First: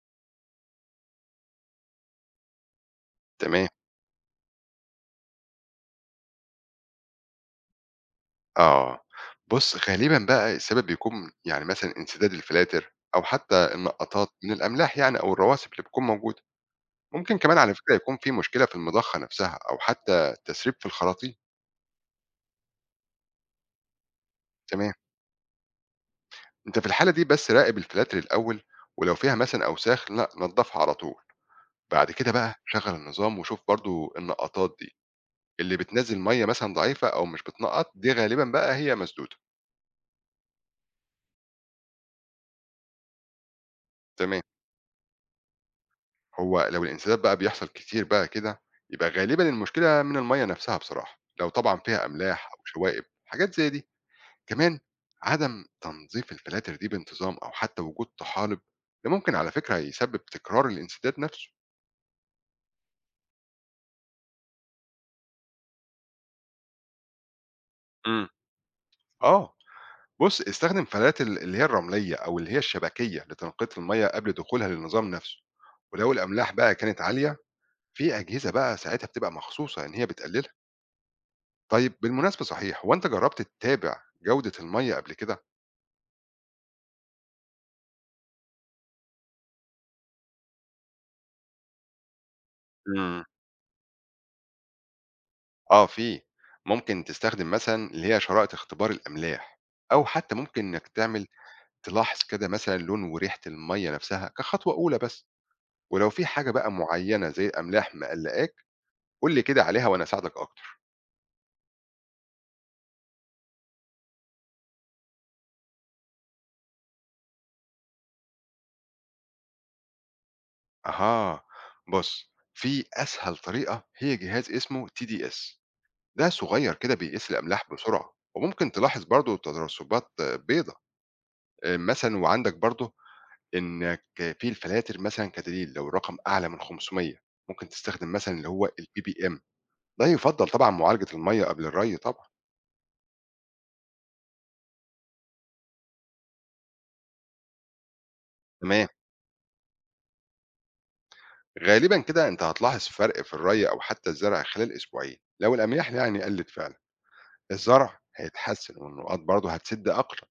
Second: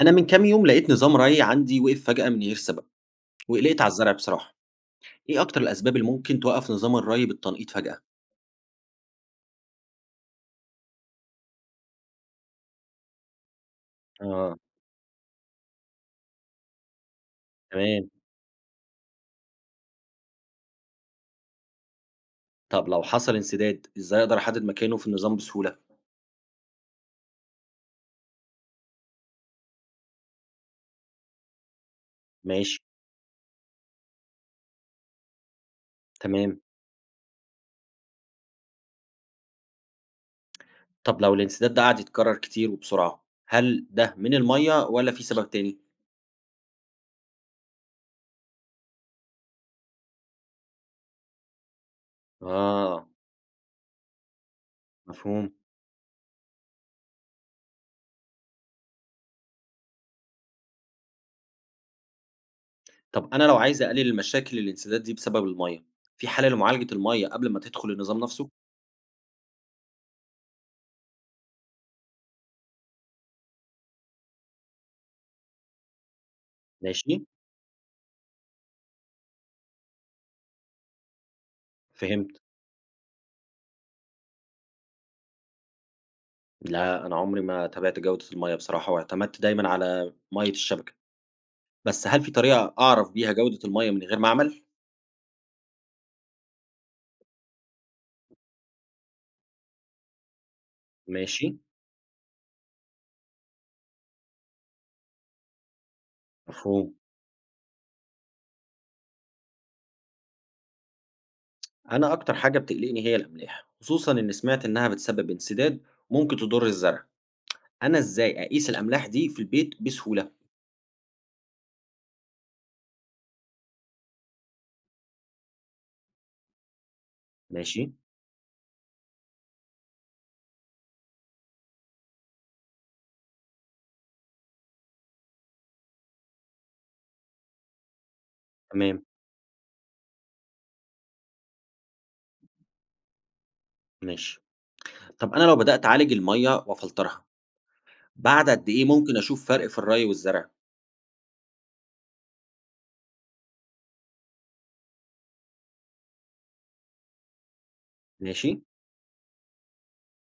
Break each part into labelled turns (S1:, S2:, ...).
S1: أنا من كام يوم لقيت نظام ري عندي وقف فجأة من غير سبب
S2: تمام،
S1: وقلقت على الزرع بصراحة، إيه أكتر الأسباب اللي ممكن توقف نظام الري بالتنقيط فجأة؟
S2: آه. بُص، غالبًا بقى السبب بيكون يعني مثلًا انسداد الفلاتر أو حتى النقّطات من
S1: اه،
S2: الأملاح يعني أو الرواسب اللي بتكون موجودة. ممكن كمان على فكرة
S1: تمام.
S2: يكون في مشكلة في المضخة نفسها أو حتى تسريب في الخراطيم.
S1: طب لو حصل انسداد ازاي اقدر احدد
S2: تمام،
S1: مكانه في النظام بسهولة؟
S2: أنت في الحالة دي بس راقب الفلاتر الأول، ولو فيها مثلًا أوساخ لأ، نضّفها على طول. بعد كده بقى
S1: ماشي،
S2: شغّل النظام وشوف برضه النقّطات دي، اللي بتنزّل مَيّة
S1: تمام.
S2: مثلًا ضعيفة أو مش بتنقّط، دي غالبًا بقى هي مسدودة.
S1: طب لو الانسداد ده قعد يتكرر كتير وبسرعة هل ده من
S2: تمام.
S1: المية ولا في سبب تاني؟
S2: هو لو الانسداد بقى بيحصل كتير بقى كده يبقى غالبا المشكلة من المية نفسها بصراحة لو طبعا فيها أملاح أو شوائب
S1: اه،
S2: حاجات زي دي كمان
S1: مفهوم.
S2: عدم تنظيف الفلاتر دي بانتظام أو حتى وجود طحالب ده ممكن على فكرة يسبب تكرار الانسداد نفسه.
S1: طب انا لو عايز اقلل المشاكل الانسداد دي بسبب المية، في حل لمعالجة المية قبل ما تدخل النظام
S2: امم
S1: نفسه؟
S2: اه، بص استخدم فلاتر اللي هي الرمليه او اللي هي الشبكيه لتنقيه الميه قبل دخولها للنظام نفسه، ولو الاملاح بقى كانت
S1: ماشي،
S2: عاليه في اجهزه بقى ساعتها بتبقى مخصوصه ان هي بتقللها. طيب
S1: فهمت.
S2: بالمناسبة صحيح، هو أنت جرّبت تتابع جودة المَيّة قبل كده؟
S1: لا، أنا عمري ما تابعت جودة المَيّة بصراحة، واعتمدت دايمًا على مَيّة الشبكة، بس هل في طريقة أعرف
S2: إمم.
S1: بيها جودة المَيّة من غير معمل؟
S2: آه في، ممكن تستخدم مثلًا اللي هي شرائط اختبار الأملاح، أو حتى ممكن إنك تعمل
S1: ماشي،
S2: تلاحظ كده مثلًا لون وريحة المَيّة نفسها كخطوة أولى بس، ولو في حاجة بقى
S1: مفهوم.
S2: معيّنة زي الأملاح مقلّقاك قُل لي كده عليها وأنا أساعدك أكتر.
S1: أنا أكتر حاجة بتقلقني هي الأملاح، خصوصًا إني سمعت إنها بتسبب انسداد وممكن تضر الزرع. أنا إزاي أقيس الأملاح دي في البيت بسهولة؟
S2: أها، بُص في أسهل طريقة هي جهاز اسمه TDS، ده صغير كده بيقيس الأملاح
S1: ماشي،
S2: بسرعة، وممكن تلاحظ برضه تدرّسبات بيضا، مثلًا وعندك برضه إنك في الفلاتر مثلًا كدليل، لو الرقم أعلى من 500 ممكن تستخدم مثلًا اللي هو
S1: تمام،
S2: الppm، لا يُفضّل طبعًا معالجة المَيّة قبل الري طبعًا،
S1: ماشي. طب أنا لو بدأت أعالج المَيّة وأفلترها، بعد قد إيه
S2: تمام.
S1: ممكن أشوف فرق في الري والزرع؟
S2: غالبًا كده أنت هتلاحظ فرق في الري أو حتى الزرع خلال أسبوعين، لو الأمياح يعني قلّت فعلًا، الزرع
S1: ماشي،
S2: هيتحسن والنقاط برضه هتسِد أقرب،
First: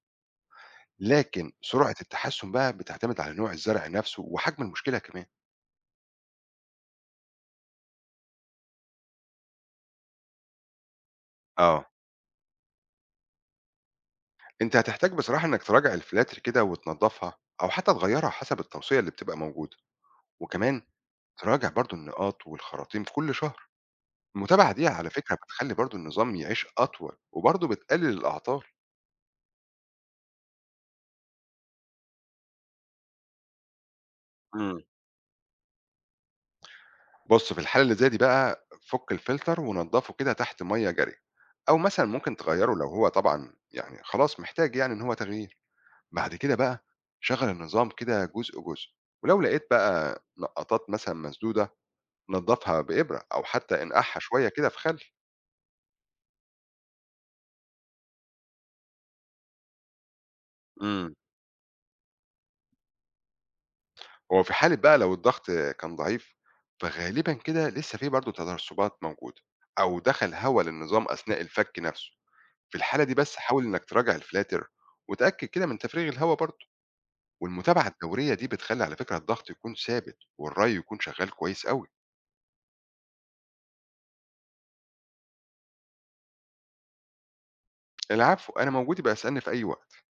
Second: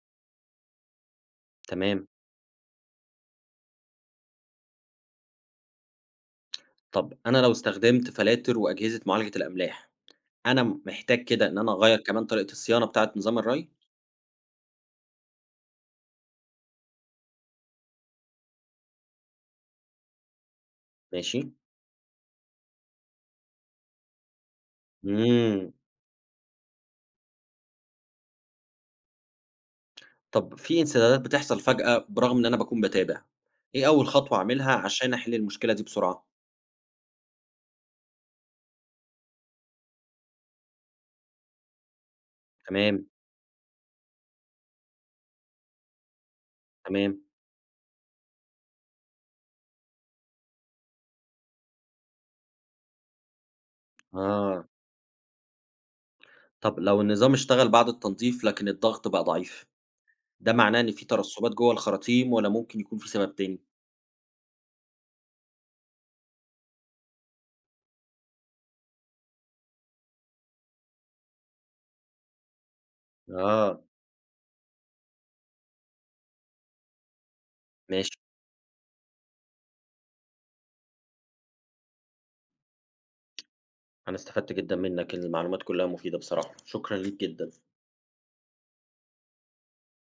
S2: لكن سرعة
S1: تمام.
S2: التحسن بقى بتعتمد على نوع الزرع نفسه وحجم المشكلة كمان.
S1: طب أنا لو استخدمت فلاتر وأجهزة معالجة الأملاح، أنا محتاج كده إن أنا
S2: آه،
S1: أغيّر كمان طريقة الصيانة بتاعة نظام الري؟
S2: أنت هتحتاج بصراحة إنك تراجع الفلاتر كده وتنضّفها أو حتى تغيّرها حسب التوصية اللي بتبقى موجودة، وكمان
S1: ماشي،
S2: تراجع برضه النقاط والخراطيم في كل شهر. المتابعة دي على فكرة
S1: إمم.
S2: بتخلي برضه النظام يعيش أطول وبرضه بتقلل الأعطال.
S1: طب في انسدادات بتحصل فجأة برغم إن أنا باكون باتابع، إيه أول خطوة أعملها
S2: امم
S1: عشان أحل المشكلة دي بسرعة؟
S2: بص في الحالة اللي زي دي بقى فك الفلتر ونضفه كده تحت مية جارية، أو مثلا ممكن تغيره لو
S1: تمام،
S2: هو طبعا يعني خلاص محتاج يعني إن هو تغيير. بعد كده بقى
S1: تمام،
S2: شغل النظام كده جزء جزء، ولو لقيت بقى نقطات مثلا مسدودة نضفها بإبرة أو حتى انقعها شوية
S1: آه.
S2: كده في خل.
S1: طب لو النظام اشتغل بعد التنظيف لكن الضغط بقى ضعيف، ده معناه إن في
S2: مم.
S1: ترسبات جوه الخراطيم والّا ممكن يكون في سبب تاني؟
S2: هو في حالة بقى لو الضغط كان ضعيف فغالبا كده لسه في برضه تسربات موجودة أو دخل هواء للنظام أثناء الفك نفسه، في الحالة دي بس حاول
S1: آه،
S2: إنك تراجع الفلاتر وتأكد كده من تفريغ الهواء برضه، والمتابعة
S1: ماشي،
S2: الدورية دي بتخلي على فكرة الضغط يكون ثابت والري يكون شغال كويس قوي.
S1: أنا استفدت جدًا منك، المعلومات كلها مفيدة بصراحة، شكرًا ليك جدًا.
S2: العفو، أنا موجود، يبقى اسألني في أي وقت.